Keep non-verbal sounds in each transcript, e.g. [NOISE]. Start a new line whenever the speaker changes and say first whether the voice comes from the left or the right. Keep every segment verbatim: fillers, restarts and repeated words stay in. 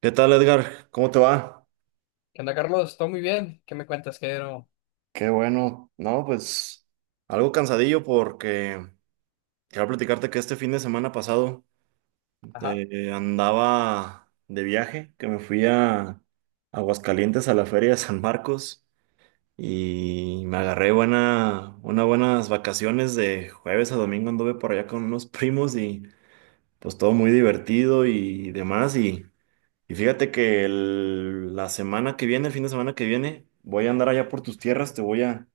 right: ¿Qué tal, Edgar? ¿Cómo te va?
left: ¿Qué onda, Carlos? Todo muy bien. ¿Qué me cuentas, ¿Qué no?
right: Qué bueno. No, pues algo cansadillo porque quiero platicarte que este fin de semana pasado
left: Ajá,
right: eh, andaba de viaje, que me fui a Aguascalientes a la Feria de San Marcos y me agarré buena, unas buenas vacaciones de jueves a domingo. Anduve por allá con unos [LAUGHS] primos y pues todo muy divertido y demás. Y, y fíjate que el- la semana que viene, el fin de semana que viene, voy a andar allá por tus tierras, te voy a...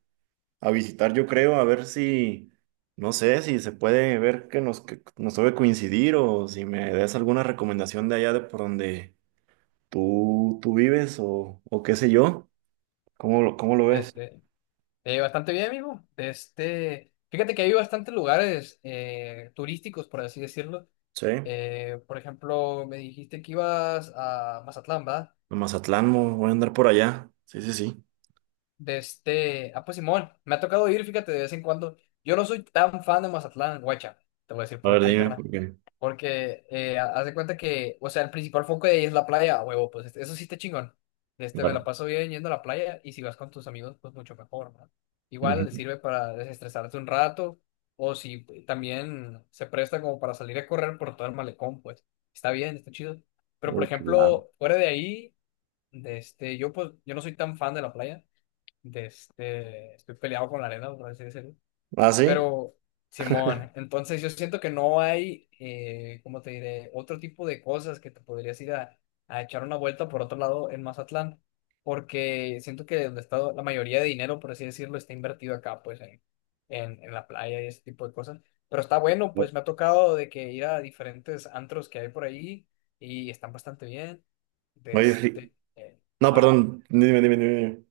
right: a visitar, yo creo, a ver si, no sé, si se puede ver que nos, que nos debe coincidir o si me des alguna recomendación de allá de por donde tú, tú vives o, o qué sé yo. ¿Cómo lo, cómo lo ves?
left: este, eh, bastante bien, amigo. Este, fíjate que hay bastantes lugares eh, turísticos, por así decirlo.
right: Sí, a
left: Eh, por ejemplo, me dijiste que ibas a Mazatlán, ¿verdad?
right: Mazatlán, mo- voy a andar por allá. Sí, sí, sí.
left: De este, ah, pues, Simón, me ha tocado ir, fíjate, de vez en cuando. Yo no soy tan fan de Mazatlán, guacha. Te voy a decir
right: A
left: por
right: ver,
left: qué,
right: dime
left: carnal.
right: por qué.
left: Porque eh, ha- haz de cuenta que, o sea, el principal foco de ahí es la playa, a huevo, pues este- eso sí está chingón. Este, me la
right: Claro.
left: paso bien yendo a la playa y si vas con tus amigos, pues mucho mejor, ¿no? Igual
right: Ujú.
left: sirve para desestresarte un rato o si eh, también se presta como para salir a correr por todo el malecón, pues está bien, está chido. Pero por
right: Uy, chulada.
left: ejemplo, fuera de ahí, de este, yo pues yo no soy tan fan de la playa. De este, estoy peleado con la arena, por así decirlo.
right: ¿Ah, sí?
left: Pero, Simón, entonces yo siento que no hay, eh, ¿cómo te diré? Otro tipo de cosas que te podrías ir a, a echar una vuelta por otro lado en Mazatlán, porque siento que donde está la mayoría de dinero, por así decirlo, está invertido acá, pues en, en, en la playa y ese tipo de cosas. Pero está bueno, pues me ha tocado de que ir a diferentes antros que hay por ahí y están bastante bien. De
right: Oye, fi-
left: este, eh,
right: no,
left: ajá.
right: perdón, dime, dime, dime.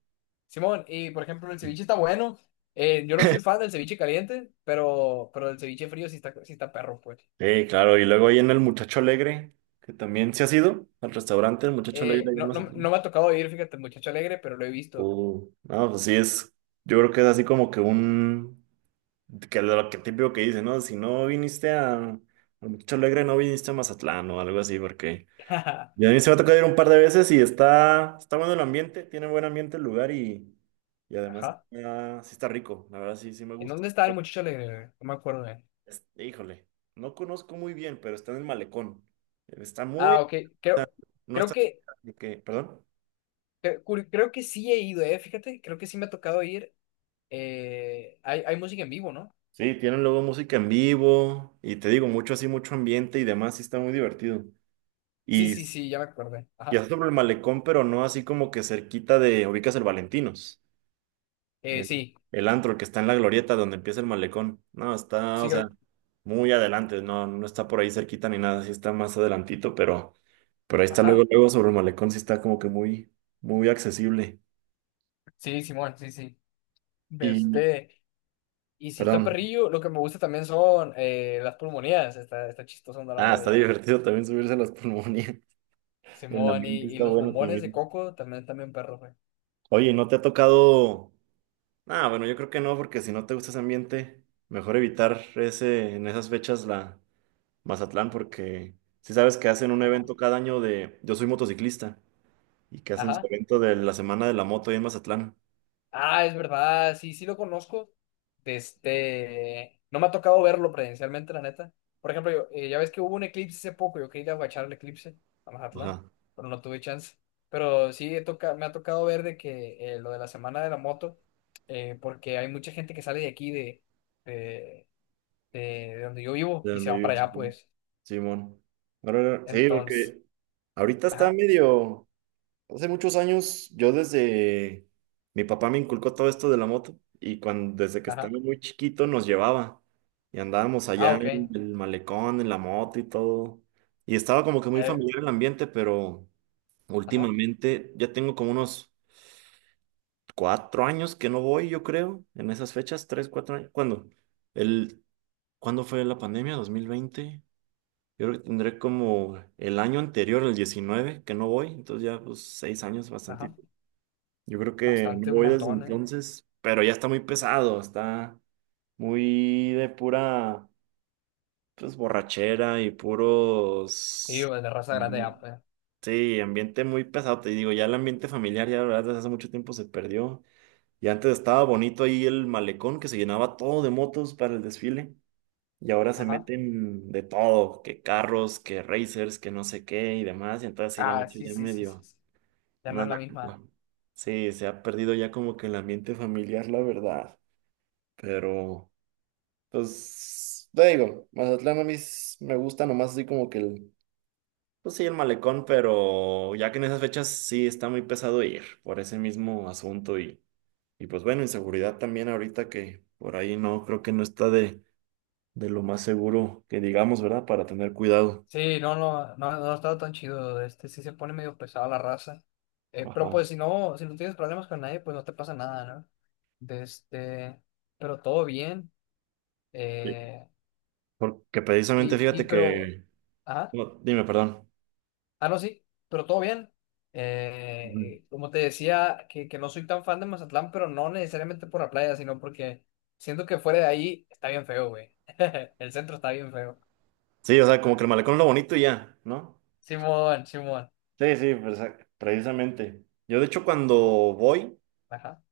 left: Simón, y por ejemplo, el ceviche está bueno. Eh, yo no
right: Dime.
left: soy fan
right: [LAUGHS]
left: del ceviche caliente, pero, pero el ceviche frío sí está, sí está perro, pues.
right: Sí, claro, y luego ahí en el Muchacho Alegre, que también se ha sido al restaurante El Muchacho
left: Eh,
right: Alegre allá en
left: no, no, no
right: Mazatlán.
left: me ha tocado ir, fíjate, el muchacho alegre, pero lo he visto.
right: Uh, no, pues sí es, yo creo que es así como que un, que lo que típico que dice, ¿no? Si no viniste a, a Muchacho Alegre, no viniste a Mazatlán o algo así, porque
left: [LAUGHS] Ajá.
right: ya a mí se me ha tocado ir un par de veces y está, está bueno el ambiente, tiene buen ambiente el lugar y, y además está- sí está rico, la verdad sí, sí me
left: ¿En
right: gusta.
left: dónde está el muchacho alegre? güey? No me acuerdo de él.
right: Es- híjole, no conozco muy bien, pero está en el malecón, está muy,
left: Ah, ok. Creo,
right: no
left: creo
right: está,
left: que,
right: de que, perdón.
left: cre- curi- creo que sí he ido, eh. Fíjate, creo que sí me ha tocado ir. Eh, hay, hay música en vivo, ¿no?
right: Sí, tienen luego música en vivo y te digo, mucho así, mucho ambiente y demás, sí está muy divertido.
left: Sí,
right: Y,
left: sí, sí, ya me acordé.
right: y
left: Ajá.
right: está sobre el malecón, pero no así como que cerquita de, ubicas el Valentinos,
left: Eh,
right: el,
left: sí,
right: el antro que está en la glorieta donde empieza el malecón. No, está,
left: sí,
right: o sea,
left: creo.
right: muy adelante, no, no está por ahí cerquita ni nada, sí está más adelantito, pero, pero ahí está luego,
left: Ajá.
right: luego sobre el malecón, sí está como que muy, muy accesible.
left: Sí, Simón, sí, sí. De
right: Y,
left: este. Y si
right: perdón,
left: está perrillo, lo que me gusta también son eh, las pulmonías. Está, está chistoso andar
right: ah,
left: larga de
right: está [LAUGHS]
left: ahí.
right: divertido también subirse a las pulmonías, [LAUGHS] el
left: Simón, y,
right: ambiente
left: y
right: está
left: los
right: bueno
left: bombones de
right: también.
left: coco también, también perro, güey.
right: Oye, ¿no te ha tocado? Ah, bueno, yo creo que no, porque si no te gusta ese ambiente, mejor evitar ese, en esas fechas la Mazatlán, porque si sabes que hacen un
left: Ajá.
right: evento cada año de Yo soy motociclista y que hacen su
left: Ajá.
right: evento de la Semana de la Moto ahí en Mazatlán.
left: Ah, es verdad. Sí, sí lo conozco. De este. No me ha tocado verlo presencialmente, la neta. Por ejemplo, yo- eh, ya ves que hubo un eclipse hace poco. Yo quería ir a guachar el eclipse a Mazatlán,
right: Ajá.
left: pero no tuve chance. Pero sí he toca- me ha tocado ver de que eh, lo de la semana de la moto, eh, porque hay mucha gente que sale de aquí de de. de, de donde yo vivo
right: De
left: y se
right: donde
left: van para
right: viven,
left: allá,
right: supongo.
left: pues.
right: Simón. Ahora, sí,
left: Entonces,
right: porque ahorita está
left: ajá,
right: medio. Hace muchos años, yo desde mi papá me inculcó todo esto de la moto y cuando desde que
left: ajá.
right: estaba muy chiquito nos llevaba y andábamos
left: Ah,
right: allá
left: ok.
right: en el malecón, en la moto y todo. Y estaba como que muy
left: eh,
right: familiar el ambiente, pero
left: ajá,
right: últimamente ya tengo como unos cuatro años que no voy, yo creo, en esas fechas, tres, cuatro años. ¿Cuándo? El, ¿cuándo fue la pandemia? Dos mil veinte. Yo creo que tendré como el año anterior, el diecinueve que no voy, entonces ya pues seis años, bastante.
left: ajá.
right: Yo creo que no
left: Bastante, un
right: voy desde
left: montón, ¿eh?
right: entonces, pero ya está muy pesado, está muy de pura, pues, borrachera y
left: Sí,
right: puros...
left: o de raza grande
right: mm,
left: ya, pues.
right: sí, ambiente muy pesado, te digo, ya el ambiente familiar ya, la verdad, desde hace mucho tiempo se perdió. Y antes estaba bonito ahí el malecón que se llenaba todo de motos para el desfile. Y ahora se
left: Ajá.
right: meten de todo, que carros, que racers, que no sé qué y demás. Y entonces sí lo han
left: Ah,
right: hecho
left: sí,
right: ya
left: sí, sí, sí,
right: medio.
left: sí. Ya no
right: No,
left: es la misma.
right: no. Sí, se ha perdido ya como que el ambiente familiar, la verdad. Pero, pues, te digo, Mazatlán a mí s- me gusta nomás así como que el, pues sí, el malecón, pero ya que en esas fechas sí está muy pesado ir por ese mismo asunto y, y pues bueno, inseguridad también ahorita que por ahí no, creo que no está de, de lo más seguro que digamos, ¿verdad? Para tener cuidado.
left: Sí, no, no, no, no ha estado tan chido. Este sí se pone medio pesado la raza. Eh, pero
right: Ajá.
left: pues si no, si no tienes problemas con nadie, pues no te pasa nada, ¿no? De este, pero todo bien.
right: Sí.
left: Eh,
right: Porque precisamente
left: y, y,
right: fíjate
left: pero,
right: que,
left: ajá.
right: no, dime, perdón.
left: Ah, no, sí, pero todo bien. Eh, como te decía, que, que no soy tan fan de Mazatlán, pero no necesariamente por la playa, sino porque siento que fuera de ahí está bien feo, güey. [LAUGHS] El centro está bien feo.
right: Sí, o sea, como que el malecón es lo bonito y ya, ¿no?
left: Simón, Simón.
right: Sí, sí, presa- precisamente. Yo de hecho cuando voy,
left: Ajá.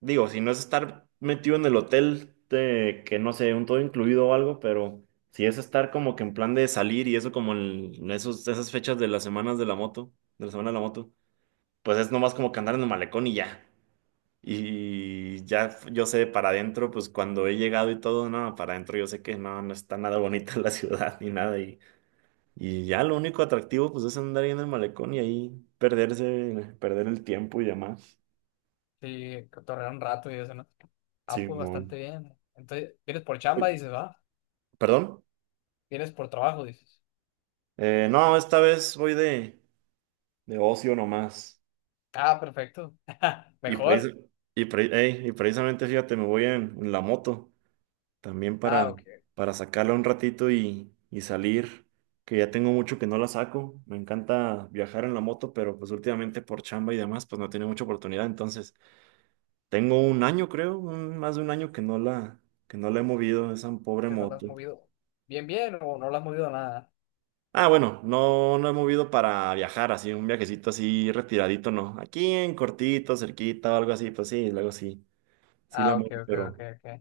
right: digo, si no es estar metido en el hotel de que no sé, un todo incluido o algo, pero si es estar como que en plan de salir y eso como en en esos, esas fechas de las semanas de la moto, de la semana de la moto, pues es nomás como que andar en el malecón y ya. Y ya yo sé para adentro, pues cuando he llegado y todo, no, para adentro yo sé que no, no está nada bonita [LAUGHS] la ciudad ni nada. Y ya lo único atractivo pues es andar ahí en el malecón y ahí perderse, perder el tiempo y demás.
left: Sí, cotorrear un rato y eso, ¿no? Ah, pues bastante
right: Simón.
left: bien. Entonces, vienes por chamba,
right: Uy,
left: dices, va.
right: ¿perdón?
left: Vienes por trabajo, dices.
right: Eh, no, esta vez voy de, de ocio nomás.
left: Ah, perfecto.
right: Y, precis-
left: Mejor.
right: y, pre- ey, y precisamente, fíjate, me voy en, en la moto también
left: Ah,
right: para,
left: ok.
right: para sacarla un ratito y, y salir, que ya tengo mucho que no la saco. Me encanta viajar en la moto, pero pues últimamente por chamba y demás, pues no tiene mucha oportunidad. Entonces, tengo un año, creo, un- más de un año que no la, que no la he movido, esa pobre
left: ¿Qué no lo has
right: moto.
left: movido? Bien, bien, o no lo has movido nada.
right: Ah, bueno, no, no he movido para viajar, así, un viajecito así retiradito, no. Aquí en cortito, cerquita o algo así, pues sí, luego sí, sí la
left: Ah, ok,
right: moto,
left: ok, ok,
right: pero,
left: ok.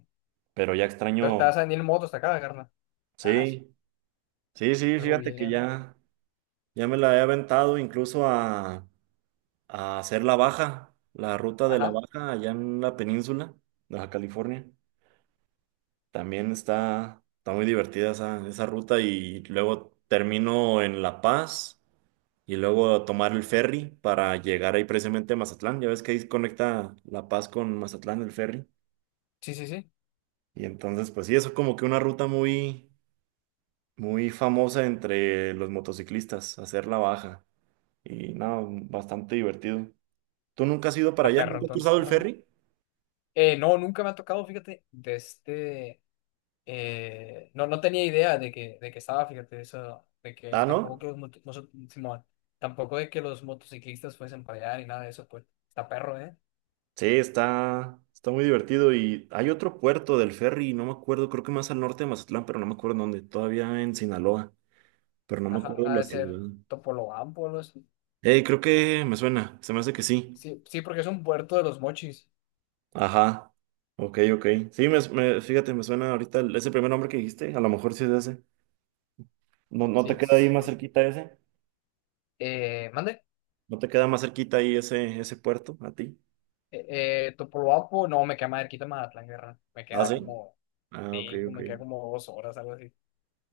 right: pero ya
left: Entonces
right: extraño.
left: te vas a venir en moto hasta acá, carnal. Ah, sí,
right: Sí, sí, sí,
left: algo
right: fíjate que
left: bien.
right: ya, ya me la he aventado incluso a, a hacer la baja, la ruta de la
left: Ajá.
right: baja allá en la península, Baja California. También está, está muy divertida esa, esa ruta y luego termino en La Paz y luego tomar el ferry para llegar ahí precisamente a Mazatlán. Ya ves que ahí conecta La Paz con Mazatlán el ferry.
left: Sí, sí, sí.
right: Y entonces, pues sí, eso es como que una ruta muy, muy famosa entre los motociclistas, hacer la baja. Y no, bastante divertido. ¿Tú nunca has ido para
left: Está
right: allá?
left: perro
right: ¿Nunca has
left: entonces,
right: cruzado el
left: carnal.
right: ferry?
left: Eh, no, nunca me ha tocado, fíjate, de este... eh, No, no tenía idea de que, de que, estaba, fíjate, eso, de que
right: Ah,
left: tampoco
right: ¿no?
left: que los moto- mozo- Simón, tampoco de que los motociclistas fuesen para allá ni nada de eso, pues. Está perro, ¿eh?
right: Sí, está, está muy divertido y hay otro puerto del ferry, no me acuerdo, creo que más al norte de Mazatlán, pero no me acuerdo en dónde, todavía en Sinaloa, pero no me
left: Ajá,
right: acuerdo
left: ha
right: la
left: de ser
right: ciudad.
left: Topolobampo, algo así.
right: Eh, creo que me suena, se me hace que sí.
left: Sí, sí, porque es un puerto de Los Mochis.
right: Ajá, ok, ok. Sí, me, me- fíjate, me suena ahorita el- ese primer nombre que dijiste, a lo mejor sí es ese. ¿No, no te
left: Sí,
right: queda ahí
left: sí,
right: más
left: sí.
right: cerquita ese?
left: Eh, ¿mande?
right: ¿No te queda más cerquita ahí ese, ese puerto a ti?
left: Eh, eh, Topolobampo, no, me queda más cerquita Mazatlán, guerra. Me
right: Ah,
left: queda
right: sí.
left: como
right: Ah, ok,
left: cinco,
right: ok.
left: me queda como dos horas, algo así.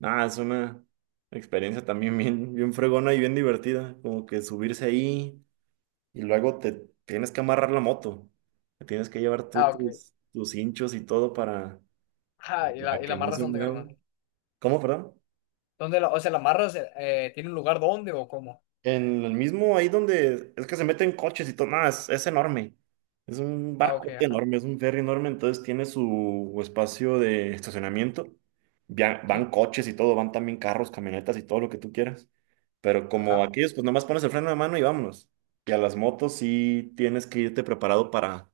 right: Ah, es una experiencia también bien, bien fregona y bien divertida, como que subirse ahí. Y luego te tienes que amarrar la moto. Te tienes que llevar tú
left: Ah, ok.
right: tus, tus hinchos y todo para,
left: Ah, y la,
right: para
left: y la
right: que no
left: marra es
right: se
left: donde,
right: mueva.
left: carnal.
right: ¿Cómo, perdón?
left: ¿Dónde la, o sea, la marra se- eh, tiene un lugar dónde o cómo?
right: En el mismo, ahí donde es que se meten coches y todo, nada, es, es enorme. Es un
left: Ah, ok,
right: barco
left: ajá.
right: enorme, es un ferry enorme, entonces tiene su espacio de estacionamiento. Ya
left: Sí,
right: van coches y todo, van también carros, camionetas y todo lo que tú quieras. Pero como
left: ajá.
right: aquellos, pues nomás pones el freno de mano y vámonos. Y a las motos sí tienes que irte preparado para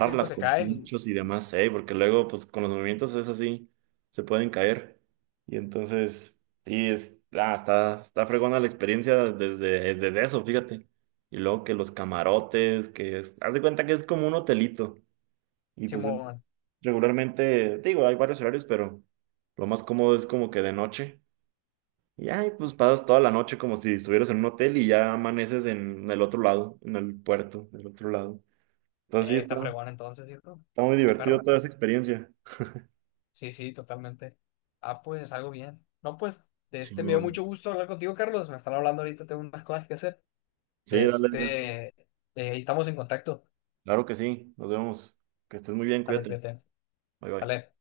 left: Sí, pues se
right: con
left: cae el,
right: cinchos y demás, ¿eh? Porque luego, pues con los movimientos es así, se pueden caer. Y entonces y es, ah, está, está fregona la experiencia desde, es desde eso, fíjate. Y luego que los camarotes, que es, haz de cuenta que es como un hotelito. Y pues es
left: Simón.
right: regularmente, digo, hay varios horarios, pero lo más cómodo es como que de noche. Y ahí pues pasas toda la noche como si estuvieras en un hotel y ya amaneces en el otro lado, en el puerto, del otro lado. Entonces sí,
left: Eh,
right: está,
left: está fregón entonces, ¿cierto?
right: está muy
left: ¡Qué
right: divertido
left: perro!
right: toda esa experiencia.
left: Sí, sí, totalmente. Ah, pues algo bien. No, pues, de este me dio
right: Simón.
left: mucho gusto hablar contigo, Carlos. Me están hablando ahorita, tengo unas cosas que hacer.
right: Sí,
left: De
right: dale, Edgar.
left: este, eh, Estamos en contacto.
right: Claro que sí, nos vemos. Que estés muy bien,
left: Dale,
right: cuídate.
left: cuídate.
right: Bye bye.
left: Dale.